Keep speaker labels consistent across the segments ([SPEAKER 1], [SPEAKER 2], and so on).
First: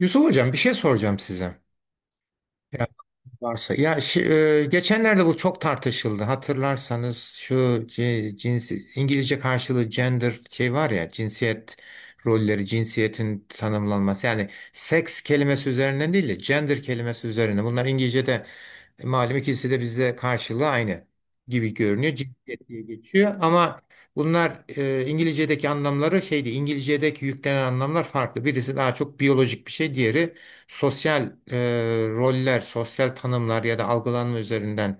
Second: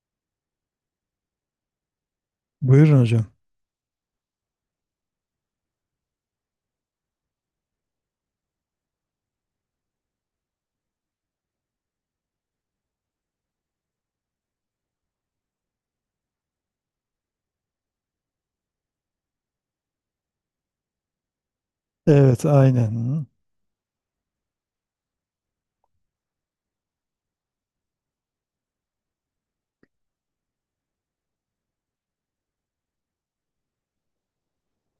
[SPEAKER 1] Yusuf Hocam bir şey soracağım size. Yani
[SPEAKER 2] Buyurun hocam.
[SPEAKER 1] varsa. Ya geçenlerde bu çok tartışıldı. Hatırlarsanız şu cinsi İngilizce karşılığı gender şey var ya cinsiyet rolleri, cinsiyetin tanımlanması. Yani seks kelimesi üzerinden değil de gender kelimesi üzerine. Bunlar İngilizce'de malum ikisi de bizde karşılığı aynı gibi görünüyor.
[SPEAKER 2] Evet,
[SPEAKER 1] Cinsiyet diye
[SPEAKER 2] aynen. Hı.
[SPEAKER 1] geçiyor ama bunlar İngilizce'deki anlamları şeydi. İngilizce'deki yüklenen anlamlar farklı. Birisi daha çok biyolojik bir şey, diğeri sosyal roller, sosyal tanımlar ya da algılanma üzerinden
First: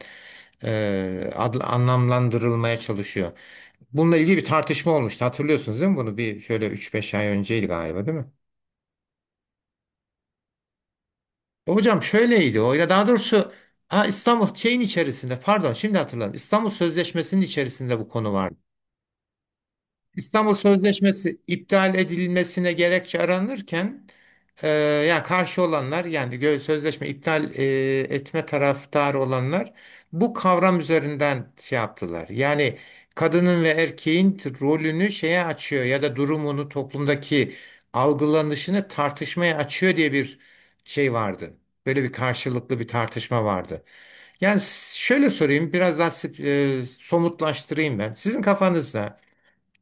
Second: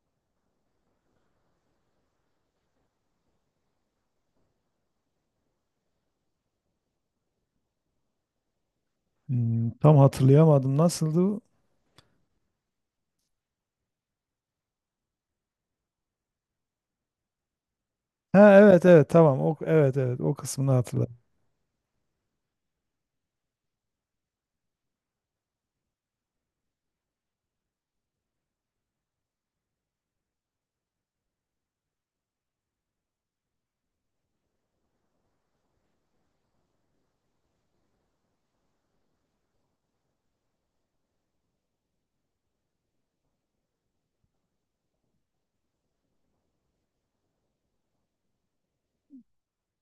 [SPEAKER 1] anlamlandırılmaya çalışıyor. Bununla ilgili bir tartışma olmuştu. Hatırlıyorsunuz değil mi bunu? Bir şöyle üç beş ay önceydi galiba değil mi?
[SPEAKER 2] Hmm, tam hatırlayamadım. Nasıldı?
[SPEAKER 1] Hocam şöyleydi o ya daha doğrusu ha, İstanbul şeyin içerisinde, pardon, şimdi hatırladım. İstanbul Sözleşmesi'nin içerisinde bu konu vardı.
[SPEAKER 2] Ha, evet, evet, tamam. O evet, evet, o
[SPEAKER 1] İstanbul
[SPEAKER 2] kısmını hatırladım.
[SPEAKER 1] Sözleşmesi iptal edilmesine gerekçe aranırken e, ya karşı olanlar, yani sözleşme iptal etme taraftarı olanlar bu kavram üzerinden şey yaptılar. Yani kadının ve erkeğin rolünü şeye açıyor ya da durumunu toplumdaki algılanışını tartışmaya açıyor diye bir şey vardı. Böyle bir karşılıklı bir tartışma vardı. Yani şöyle sorayım, biraz daha somutlaştırayım ben. Sizin kafanızda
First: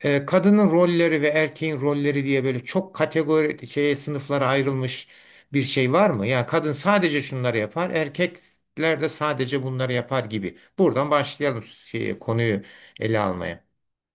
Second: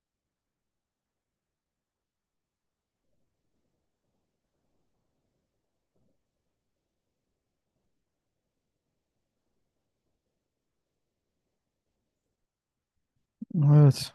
[SPEAKER 1] kadının rolleri ve erkeğin rolleri diye böyle çok kategori şeye, sınıflara ayrılmış bir şey var mı? Yani kadın sadece şunları yapar, erkekler de sadece bunları yapar gibi. Buradan başlayalım şeyi, konuyu ele almaya.
[SPEAKER 2] Evet.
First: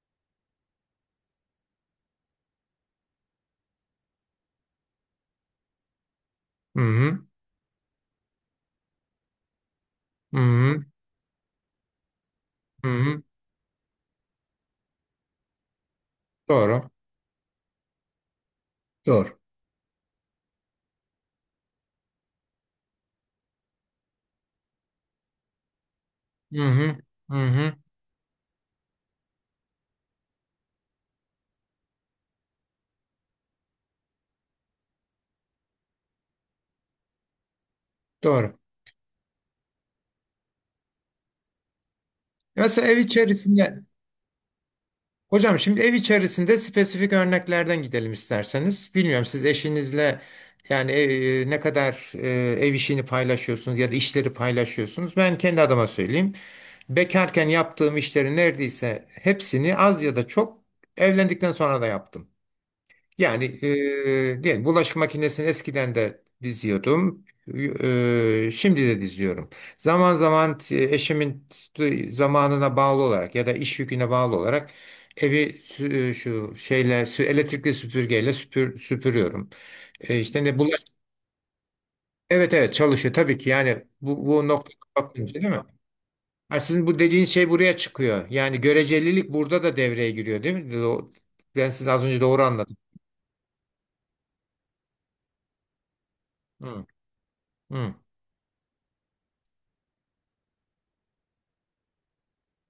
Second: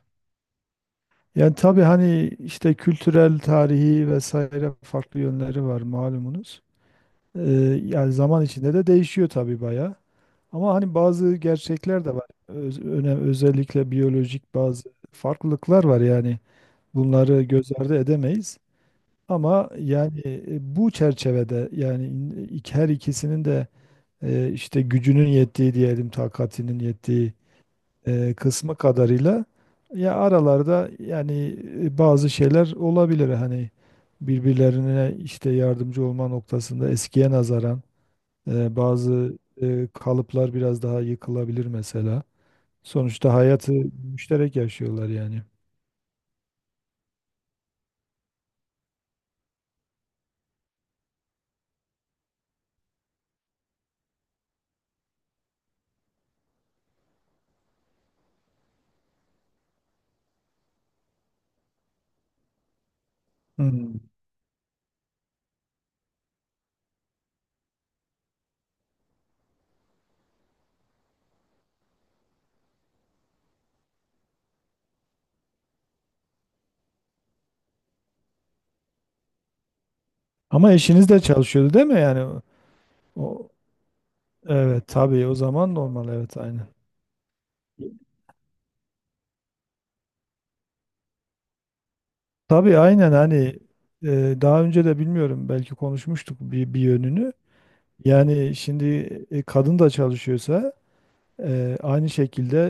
[SPEAKER 2] Yani tabii hani işte kültürel, tarihi vesaire farklı yönleri var malumunuz.
[SPEAKER 1] Hı hı,
[SPEAKER 2] Ee, Yani zaman içinde de değişiyor tabii bayağı.
[SPEAKER 1] hı
[SPEAKER 2] Ama
[SPEAKER 1] hı,
[SPEAKER 2] hani bazı gerçekler de var.
[SPEAKER 1] hı hı.
[SPEAKER 2] Özellikle biyolojik bazı farklılıklar var yani.
[SPEAKER 1] Doğru,
[SPEAKER 2] Bunları göz ardı edemeyiz.
[SPEAKER 1] doğru.
[SPEAKER 2] Ama yani bu çerçevede, yani her ikisinin de işte gücünün yettiği diyelim,
[SPEAKER 1] Hı
[SPEAKER 2] takatinin
[SPEAKER 1] hı,
[SPEAKER 2] yettiği
[SPEAKER 1] hı hı,
[SPEAKER 2] kısmı kadarıyla ya aralarda, yani bazı şeyler olabilir hani, birbirlerine işte yardımcı olma noktasında eskiye nazaran
[SPEAKER 1] doğru.
[SPEAKER 2] bazı kalıplar biraz daha yıkılabilir mesela.
[SPEAKER 1] Mesela ev
[SPEAKER 2] Sonuçta hayatı
[SPEAKER 1] içerisinde.
[SPEAKER 2] müşterek yaşıyorlar yani.
[SPEAKER 1] Hocam, şimdi ev içerisinde spesifik örneklerden gidelim isterseniz. Bilmiyorum, siz eşinizle yani ne kadar ev işini paylaşıyorsunuz ya da işleri paylaşıyorsunuz. Ben kendi adıma söyleyeyim. Bekarken yaptığım işlerin neredeyse hepsini az ya da çok evlendikten sonra da yaptım. Yani
[SPEAKER 2] Hmm.
[SPEAKER 1] diyelim bulaşık makinesini eskiden de diziyordum. Şimdi de diziyorum. Zaman zaman eşimin zamanına bağlı olarak ya da iş yüküne bağlı olarak evi şu şeyle elektrikli süpürgeyle süpürüyorum. E, işte ne
[SPEAKER 2] Ama
[SPEAKER 1] bulaş
[SPEAKER 2] eşiniz de çalışıyordu değil mi?
[SPEAKER 1] Evet, evet, çalışıyor tabii
[SPEAKER 2] O,
[SPEAKER 1] ki. Yani bu noktada
[SPEAKER 2] Evet tabii,
[SPEAKER 1] bakınca,
[SPEAKER 2] o
[SPEAKER 1] değil mi?
[SPEAKER 2] zaman normal, evet,
[SPEAKER 1] Ha,
[SPEAKER 2] aynen.
[SPEAKER 1] Sizin bu dediğiniz şey buraya çıkıyor. Yani görecelilik burada da devreye giriyor değil mi? Ben size az önce doğru anladım.
[SPEAKER 2] Tabii aynen, hani e, daha önce de bilmiyorum, belki konuşmuştuk bir
[SPEAKER 1] Hı,
[SPEAKER 2] yönünü.
[SPEAKER 1] hı.
[SPEAKER 2] Yani şimdi kadın da çalışıyorsa aynı şekilde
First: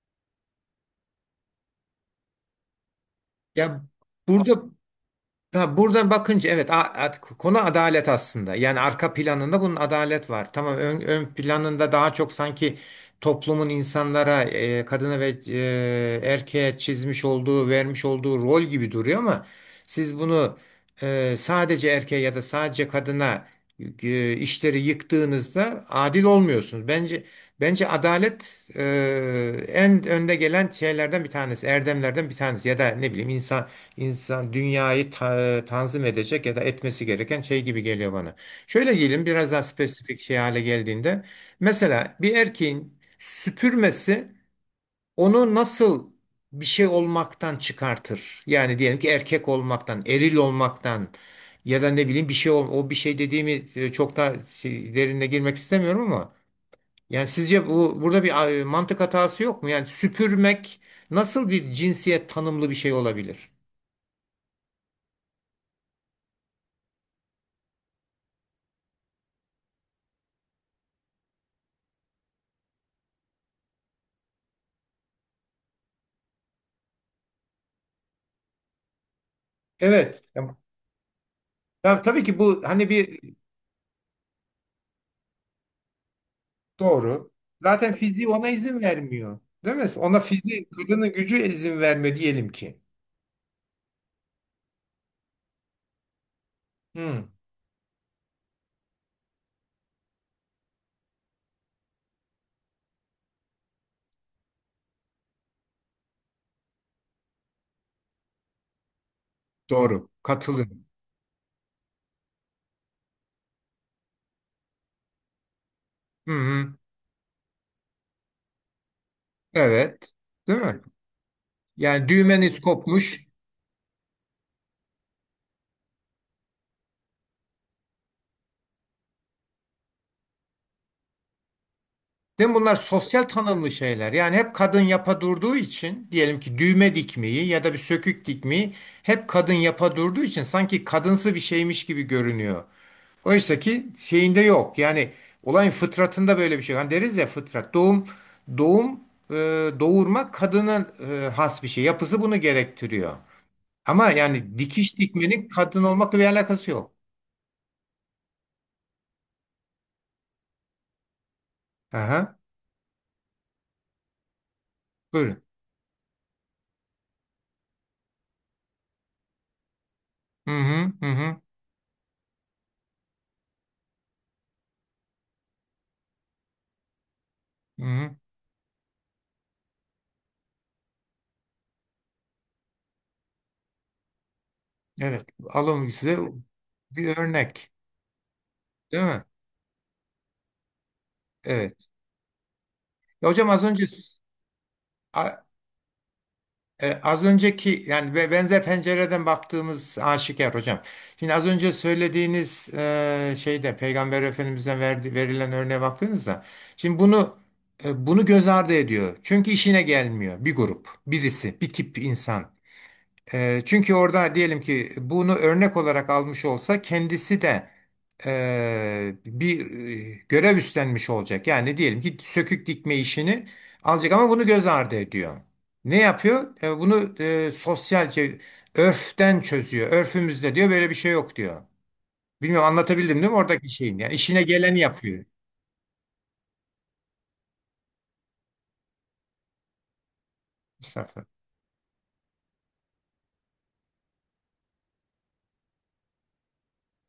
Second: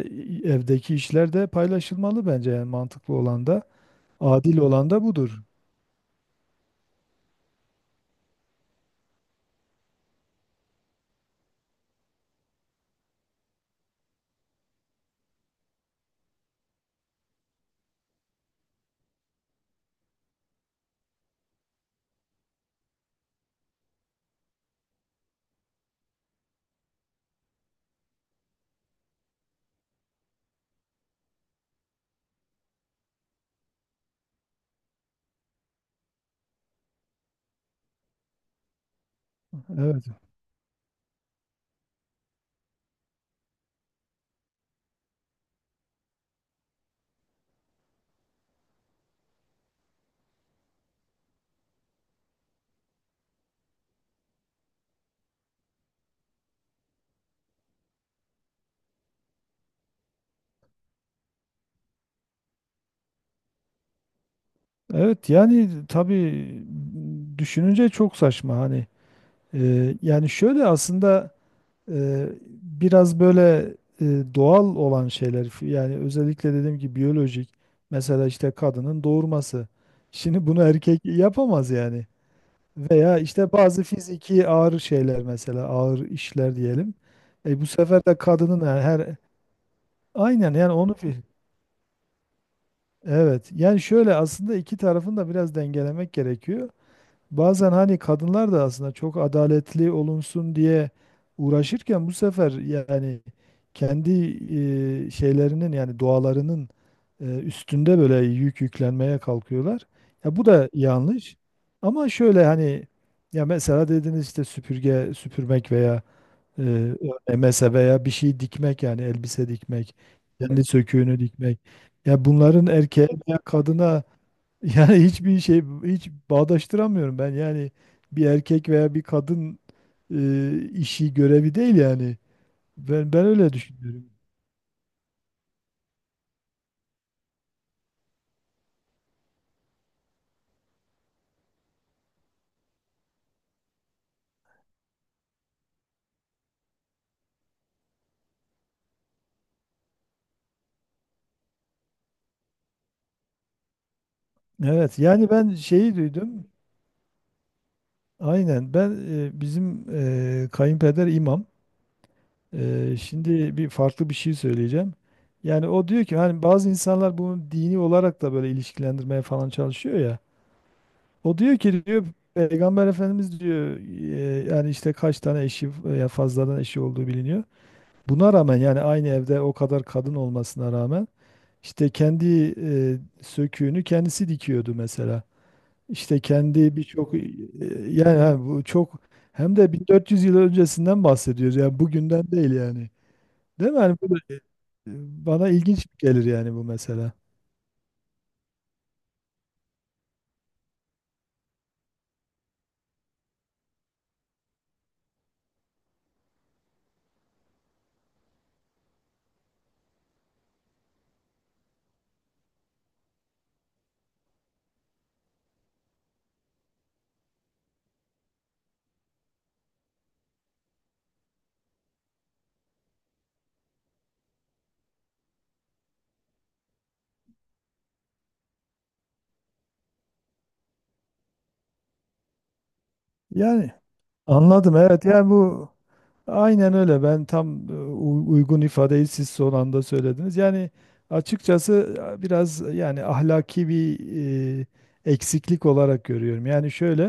[SPEAKER 2] evdeki işler de paylaşılmalı bence, yani mantıklı olan da
[SPEAKER 1] Ya burada
[SPEAKER 2] adil olan da budur.
[SPEAKER 1] ha, buradan bakınca evet, konu adalet aslında. Yani arka planında bunun adalet var. Tamam, ön, ön planında daha çok sanki toplumun insanlara kadına ve erkeğe çizmiş olduğu, vermiş olduğu rol gibi duruyor ama siz bunu sadece erkeğe ya da sadece kadına işleri yıktığınızda adil olmuyorsunuz. bence adalet en önde gelen şeylerden bir tanesi, erdemlerden bir tanesi, ya da ne bileyim, insan dünyayı tanzim edecek ya da etmesi gereken şey gibi geliyor bana. Şöyle diyelim, biraz daha
[SPEAKER 2] Evet.
[SPEAKER 1] spesifik şey hale geldiğinde mesela bir erkeğin süpürmesi onu nasıl bir şey olmaktan çıkartır? Yani diyelim ki erkek olmaktan, eril olmaktan ya da ne bileyim bir şey o bir şey dediğimi çok da derinine girmek istemiyorum ama yani sizce bu burada bir mantık hatası yok mu? Yani süpürmek nasıl bir cinsiyet tanımlı bir şey olabilir?
[SPEAKER 2] Evet yani tabii, düşününce çok saçma hani. Yani şöyle aslında, biraz böyle doğal olan şeyler, yani özellikle dediğim gibi biyolojik, mesela işte kadının doğurması.
[SPEAKER 1] Evet.
[SPEAKER 2] Şimdi bunu erkek yapamaz
[SPEAKER 1] Ya
[SPEAKER 2] yani.
[SPEAKER 1] tabii ki bu hani
[SPEAKER 2] Veya
[SPEAKER 1] bir.
[SPEAKER 2] işte bazı fiziki ağır şeyler, mesela ağır işler diyelim.
[SPEAKER 1] Doğru.
[SPEAKER 2] Bu
[SPEAKER 1] Zaten
[SPEAKER 2] sefer de
[SPEAKER 1] fiziği ona
[SPEAKER 2] kadının
[SPEAKER 1] izin vermiyor. Değil mi? Ona
[SPEAKER 2] aynen,
[SPEAKER 1] fiziği,
[SPEAKER 2] yani
[SPEAKER 1] kadının gücü izin vermiyor diyelim ki.
[SPEAKER 2] evet, yani şöyle aslında iki tarafın da biraz dengelemek gerekiyor.
[SPEAKER 1] Hı,
[SPEAKER 2] Bazen hani kadınlar da aslında çok adaletli olunsun diye uğraşırken, bu sefer yani kendi şeylerinin, yani doğalarının üstünde böyle yük yüklenmeye kalkıyorlar.
[SPEAKER 1] doğru.
[SPEAKER 2] Ya bu da
[SPEAKER 1] Katılıyorum.
[SPEAKER 2] yanlış. Ama şöyle hani, ya mesela dediniz işte süpürge süpürmek veya
[SPEAKER 1] Hı hı.
[SPEAKER 2] e, örmese, veya bir şey dikmek, yani elbise dikmek,
[SPEAKER 1] Evet. Değil
[SPEAKER 2] kendi
[SPEAKER 1] mi?
[SPEAKER 2] söküğünü dikmek.
[SPEAKER 1] Yani
[SPEAKER 2] Ya
[SPEAKER 1] düğmeniz
[SPEAKER 2] bunların erkeğe
[SPEAKER 1] kopmuş.
[SPEAKER 2] veya kadına yani hiçbir şey hiç bağdaştıramıyorum ben. Yani bir erkek veya bir kadın işi, görevi değil yani.
[SPEAKER 1] Değil mi? Bunlar
[SPEAKER 2] Ben
[SPEAKER 1] sosyal
[SPEAKER 2] ben öyle
[SPEAKER 1] tanımlı
[SPEAKER 2] düşünüyorum.
[SPEAKER 1] şeyler. Yani hep kadın yapa durduğu için diyelim ki düğme dikmeyi ya da bir sökük dikmeyi hep kadın yapa durduğu için sanki kadınsı bir şeymiş gibi görünüyor. Oysa ki şeyinde yok. Yani olayın fıtratında böyle bir şey. Hani deriz ya, fıtrat, doğum e, doğurma kadına has bir şey. Yapısı bunu gerektiriyor. Ama yani dikiş
[SPEAKER 2] Evet, yani
[SPEAKER 1] dikmenin
[SPEAKER 2] ben
[SPEAKER 1] kadın
[SPEAKER 2] şeyi
[SPEAKER 1] olmakla bir
[SPEAKER 2] duydum.
[SPEAKER 1] alakası yok.
[SPEAKER 2] Aynen, ben bizim kayınpeder imam.
[SPEAKER 1] Aha,
[SPEAKER 2] Şimdi bir farklı bir şey söyleyeceğim.
[SPEAKER 1] buyurun.
[SPEAKER 2] Yani o diyor ki, hani bazı insanlar bunu dini olarak da böyle ilişkilendirmeye falan çalışıyor ya.
[SPEAKER 1] Hı hı, hı
[SPEAKER 2] O
[SPEAKER 1] hı.
[SPEAKER 2] diyor ki, diyor, Peygamber Efendimiz diyor yani işte kaç tane eşi, ya fazladan eşi olduğu biliniyor.
[SPEAKER 1] Hı hı.
[SPEAKER 2] Buna rağmen, yani aynı evde o kadar kadın olmasına rağmen işte kendi söküğünü kendisi dikiyordu mesela.
[SPEAKER 1] Evet, alım size
[SPEAKER 2] İşte kendi birçok.
[SPEAKER 1] bir örnek,
[SPEAKER 2] Bu çok,
[SPEAKER 1] değil mi?
[SPEAKER 2] hem de 1400 yıl öncesinden bahsediyoruz. Yani
[SPEAKER 1] Evet.
[SPEAKER 2] bugünden değil yani.
[SPEAKER 1] Ya hocam,
[SPEAKER 2] Değil mi? Yani
[SPEAKER 1] a-
[SPEAKER 2] bana ilginç gelir yani, bu mesela.
[SPEAKER 1] az önceki yani ve benzer pencereden baktığımız aşikar hocam. Şimdi az önce söylediğiniz şeyde Peygamber Efendimiz'den verilen örneğe baktığınızda şimdi bunu, bunu göz ardı ediyor. Çünkü işine gelmiyor bir grup, birisi, bir tip insan. Çünkü orada diyelim ki bunu örnek olarak almış olsa kendisi de bir görev üstlenmiş olacak. Yani diyelim ki sökük dikme işini alacak ama bunu göz ardı ediyor. Ne yapıyor? Bunu sosyalce örften çözüyor. Örfümüzde diyor böyle bir şey yok diyor. Bilmiyorum, anlatabildim değil mi oradaki
[SPEAKER 2] Yani
[SPEAKER 1] şeyin? Yani işine
[SPEAKER 2] anladım,
[SPEAKER 1] geleni
[SPEAKER 2] evet,
[SPEAKER 1] yapıyor,
[SPEAKER 2] yani bu aynen öyle. Ben tam uygun ifadeyi siz son anda söylediniz. Yani
[SPEAKER 1] Mustafa.
[SPEAKER 2] açıkçası biraz yani ahlaki bir e, eksiklik olarak görüyorum. Yani şöyle,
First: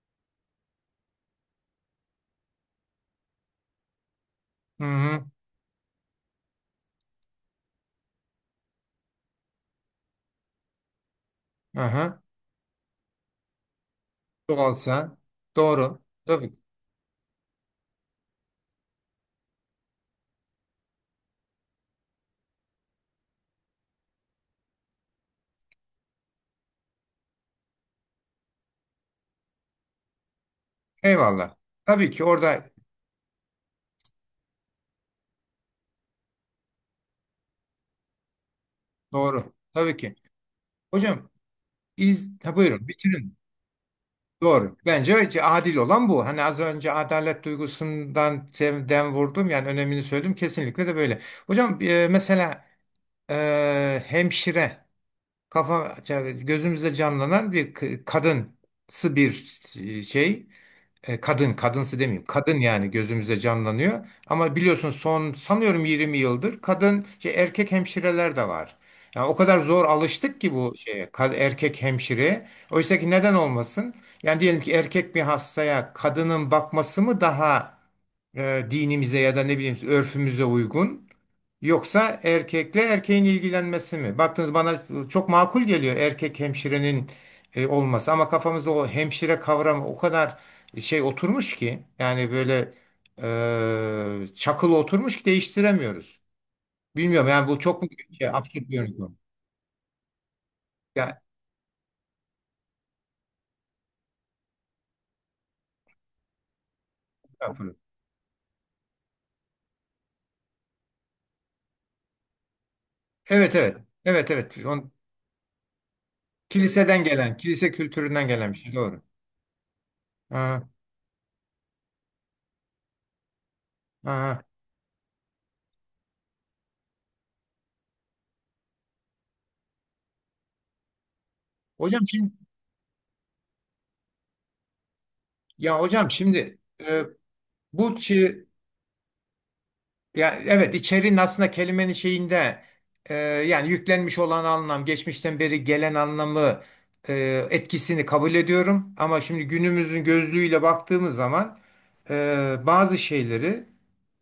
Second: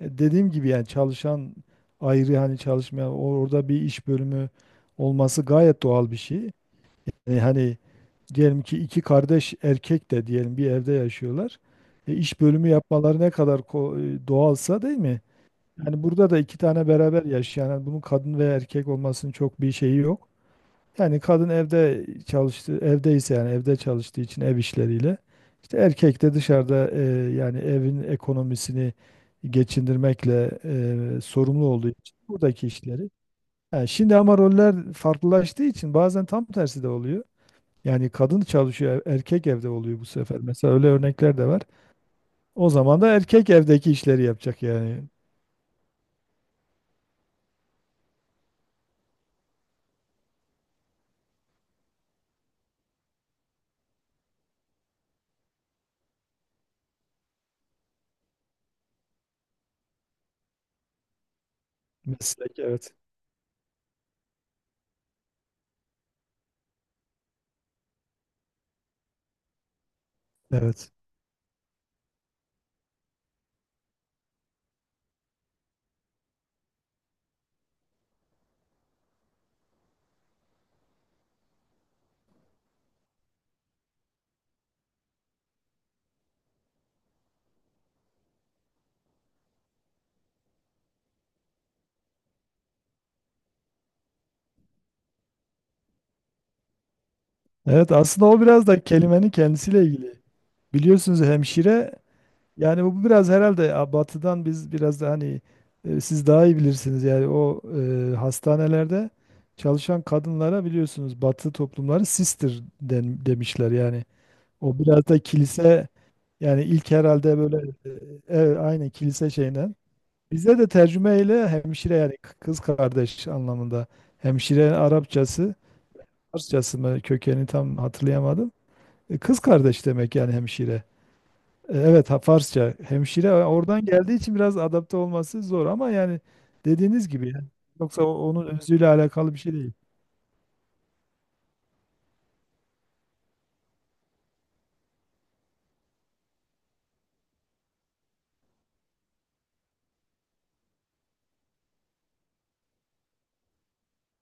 [SPEAKER 2] dediğim gibi yani çalışan ayrı, hani çalışmayan orada bir iş bölümü
[SPEAKER 1] Hı hı.
[SPEAKER 2] olması gayet doğal bir şey. Hani diyelim ki iki kardeş erkek de diyelim bir evde yaşıyorlar.
[SPEAKER 1] Aha.
[SPEAKER 2] İş bölümü yapmaları ne kadar doğalsa, değil
[SPEAKER 1] Olsa
[SPEAKER 2] mi?
[SPEAKER 1] doğru.
[SPEAKER 2] Yani burada da
[SPEAKER 1] Tabii
[SPEAKER 2] iki
[SPEAKER 1] ki.
[SPEAKER 2] tane beraber yaşayan, yani bunun kadın ve erkek olmasının çok bir şeyi yok. Yani kadın evde çalıştı, evdeyse, yani evde çalıştığı için ev işleriyle. İşte erkek de dışarıda yani evin ekonomisini geçindirmekle
[SPEAKER 1] Eyvallah.
[SPEAKER 2] sorumlu olduğu
[SPEAKER 1] Tabii
[SPEAKER 2] için
[SPEAKER 1] ki orada
[SPEAKER 2] buradaki işleri. Yani şimdi ama roller farklılaştığı için bazen tam tersi de oluyor. Yani kadın çalışıyor, erkek
[SPEAKER 1] doğru.
[SPEAKER 2] evde
[SPEAKER 1] Tabii
[SPEAKER 2] oluyor bu
[SPEAKER 1] ki.
[SPEAKER 2] sefer. Mesela öyle
[SPEAKER 1] Hocam,
[SPEAKER 2] örnekler de var.
[SPEAKER 1] Ha,
[SPEAKER 2] O
[SPEAKER 1] buyurun,
[SPEAKER 2] zaman da
[SPEAKER 1] bitirin.
[SPEAKER 2] erkek evdeki işleri yapacak
[SPEAKER 1] Doğru.
[SPEAKER 2] yani.
[SPEAKER 1] Bence adil olan bu. Hani az önce adalet duygusundan dem vurdum, yani önemini söyledim. Kesinlikle de böyle. Hocam mesela hemşire kafa gözümüzde canlanan bir kadınsı bir şey. Kadın, kadınsı demeyeyim. Kadın
[SPEAKER 2] Meslek,
[SPEAKER 1] yani
[SPEAKER 2] evet.
[SPEAKER 1] gözümüze canlanıyor. Ama biliyorsun, son sanıyorum 20 yıldır erkek hemşireler de var. Yani o kadar zor alıştık ki bu
[SPEAKER 2] Evet.
[SPEAKER 1] şeye, erkek hemşire. Oysa ki neden olmasın? Yani diyelim ki erkek bir hastaya kadının bakması mı daha dinimize ya da ne bileyim örfümüze uygun? Yoksa erkekle erkeğin ilgilenmesi mi? Baktınız, bana çok makul geliyor erkek hemşirenin olması ama kafamızda o hemşire kavramı o kadar şey oturmuş ki, yani böyle çakılı oturmuş ki değiştiremiyoruz. Bilmiyorum, yani bu çok mu
[SPEAKER 2] Evet, aslında
[SPEAKER 1] şey,
[SPEAKER 2] o biraz
[SPEAKER 1] absürt bir
[SPEAKER 2] da
[SPEAKER 1] yöntem.
[SPEAKER 2] kelimenin kendisiyle ilgili.
[SPEAKER 1] Ya,
[SPEAKER 2] Biliyorsunuz hemşire, yani bu biraz herhalde ya batıdan, biz biraz da hani siz daha iyi bilirsiniz yani, o hastanelerde çalışan kadınlara biliyorsunuz batı toplumları sister den,
[SPEAKER 1] evet,
[SPEAKER 2] demişler
[SPEAKER 1] evet.
[SPEAKER 2] yani.
[SPEAKER 1] Evet, evet.
[SPEAKER 2] O biraz da kilise, yani ilk
[SPEAKER 1] Kiliseden gelen,
[SPEAKER 2] herhalde böyle
[SPEAKER 1] kilise
[SPEAKER 2] e,
[SPEAKER 1] kültüründen gelen bir
[SPEAKER 2] evet,
[SPEAKER 1] şey,
[SPEAKER 2] aynı
[SPEAKER 1] doğru.
[SPEAKER 2] kilise şeyinden. Bizde
[SPEAKER 1] Ha,
[SPEAKER 2] de tercümeyle hemşire, yani kız kardeş anlamında.
[SPEAKER 1] ha.
[SPEAKER 2] Hemşire Arapçası, Farsçası mı, kökeni tam hatırlayamadım. Kız kardeş demek yani hemşire.
[SPEAKER 1] Hocam
[SPEAKER 2] Evet, ha,
[SPEAKER 1] şimdi,
[SPEAKER 2] Farsça hemşire oradan geldiği için biraz adapte olması zor,
[SPEAKER 1] ya
[SPEAKER 2] ama
[SPEAKER 1] hocam
[SPEAKER 2] yani
[SPEAKER 1] şimdi e,
[SPEAKER 2] dediğiniz gibi yani.
[SPEAKER 1] bu
[SPEAKER 2] Yoksa
[SPEAKER 1] şey.
[SPEAKER 2] onun özüyle alakalı bir şey değil.
[SPEAKER 1] Ya evet, içeriğin aslında kelimenin şeyinde yani yüklenmiş olan anlam, geçmişten beri gelen anlamı etkisini kabul ediyorum. Ama şimdi günümüzün gözlüğüyle baktığımız zaman bazı şeyleri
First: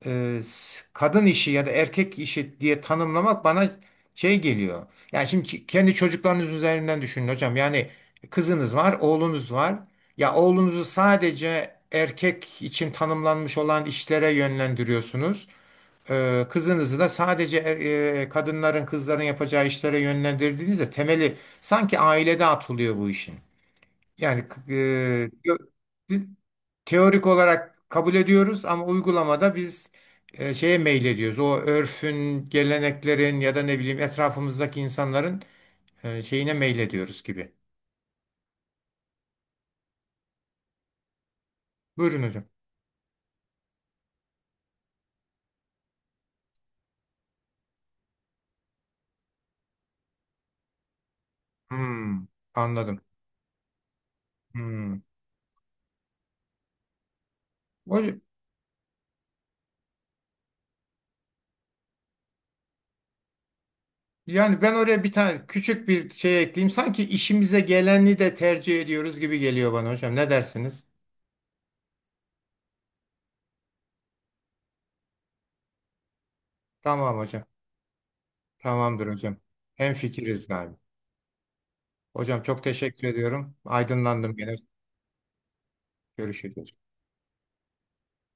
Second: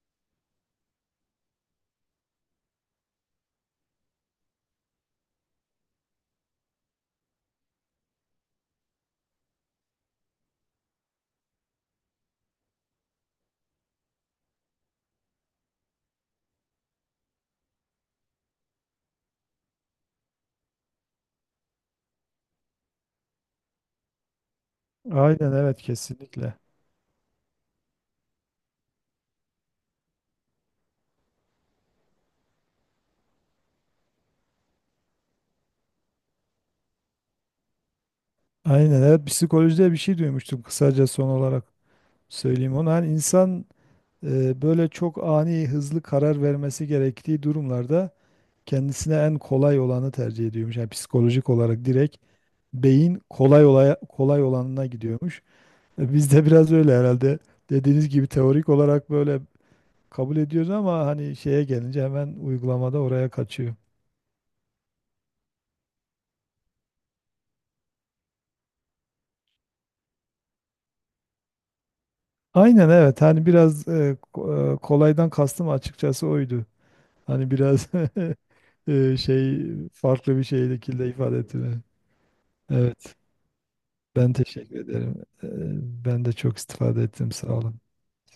[SPEAKER 1] kadın işi ya da erkek işi diye tanımlamak bana şey geliyor. Yani şimdi kendi çocuklarınız üzerinden düşünün hocam. Yani kızınız var, oğlunuz var. Ya oğlunuzu sadece erkek için tanımlanmış olan işlere yönlendiriyorsunuz, kızınızı da sadece kadınların, kızların yapacağı işlere yönlendirdiğinizde temeli sanki ailede atılıyor bu işin. Yani
[SPEAKER 2] Aynen, evet,
[SPEAKER 1] te-
[SPEAKER 2] kesinlikle.
[SPEAKER 1] teorik olarak kabul ediyoruz ama uygulamada biz şeye meylediyoruz. O örfün, geleneklerin ya da ne bileyim etrafımızdaki insanların şeyine meylediyoruz gibi.
[SPEAKER 2] Aynen evet, psikolojide bir şey duymuştum, kısaca son olarak
[SPEAKER 1] Buyurun hocam.
[SPEAKER 2] söyleyeyim onu. Hani insan böyle çok ani, hızlı karar vermesi gerektiği durumlarda kendisine en kolay olanı tercih ediyormuş. Yani psikolojik olarak direkt
[SPEAKER 1] Hmm, anladım.
[SPEAKER 2] beyin kolay olaya, kolay olanına
[SPEAKER 1] Hmm.
[SPEAKER 2] gidiyormuş. Bizde biraz öyle herhalde. Dediğiniz
[SPEAKER 1] Hocam,
[SPEAKER 2] gibi teorik olarak böyle kabul ediyoruz ama hani şeye gelince hemen uygulamada oraya kaçıyor.
[SPEAKER 1] yani ben oraya bir tane küçük bir şey ekleyeyim. Sanki işimize geleni de tercih ediyoruz gibi geliyor bana hocam. Ne dersiniz?
[SPEAKER 2] Aynen evet, hani biraz kolaydan kastım açıkçası oydu.
[SPEAKER 1] Tamam hocam.
[SPEAKER 2] Hani biraz
[SPEAKER 1] Tamamdır hocam.
[SPEAKER 2] şey, farklı bir
[SPEAKER 1] Hemfikiriz abi.
[SPEAKER 2] şekilde ifade ettim.
[SPEAKER 1] Hocam, çok teşekkür
[SPEAKER 2] Evet,
[SPEAKER 1] ediyorum.
[SPEAKER 2] ben
[SPEAKER 1] Aydınlandım gene.
[SPEAKER 2] teşekkür ederim. Ben de çok
[SPEAKER 1] Görüşürüz.
[SPEAKER 2] istifade ettim, sağ olun.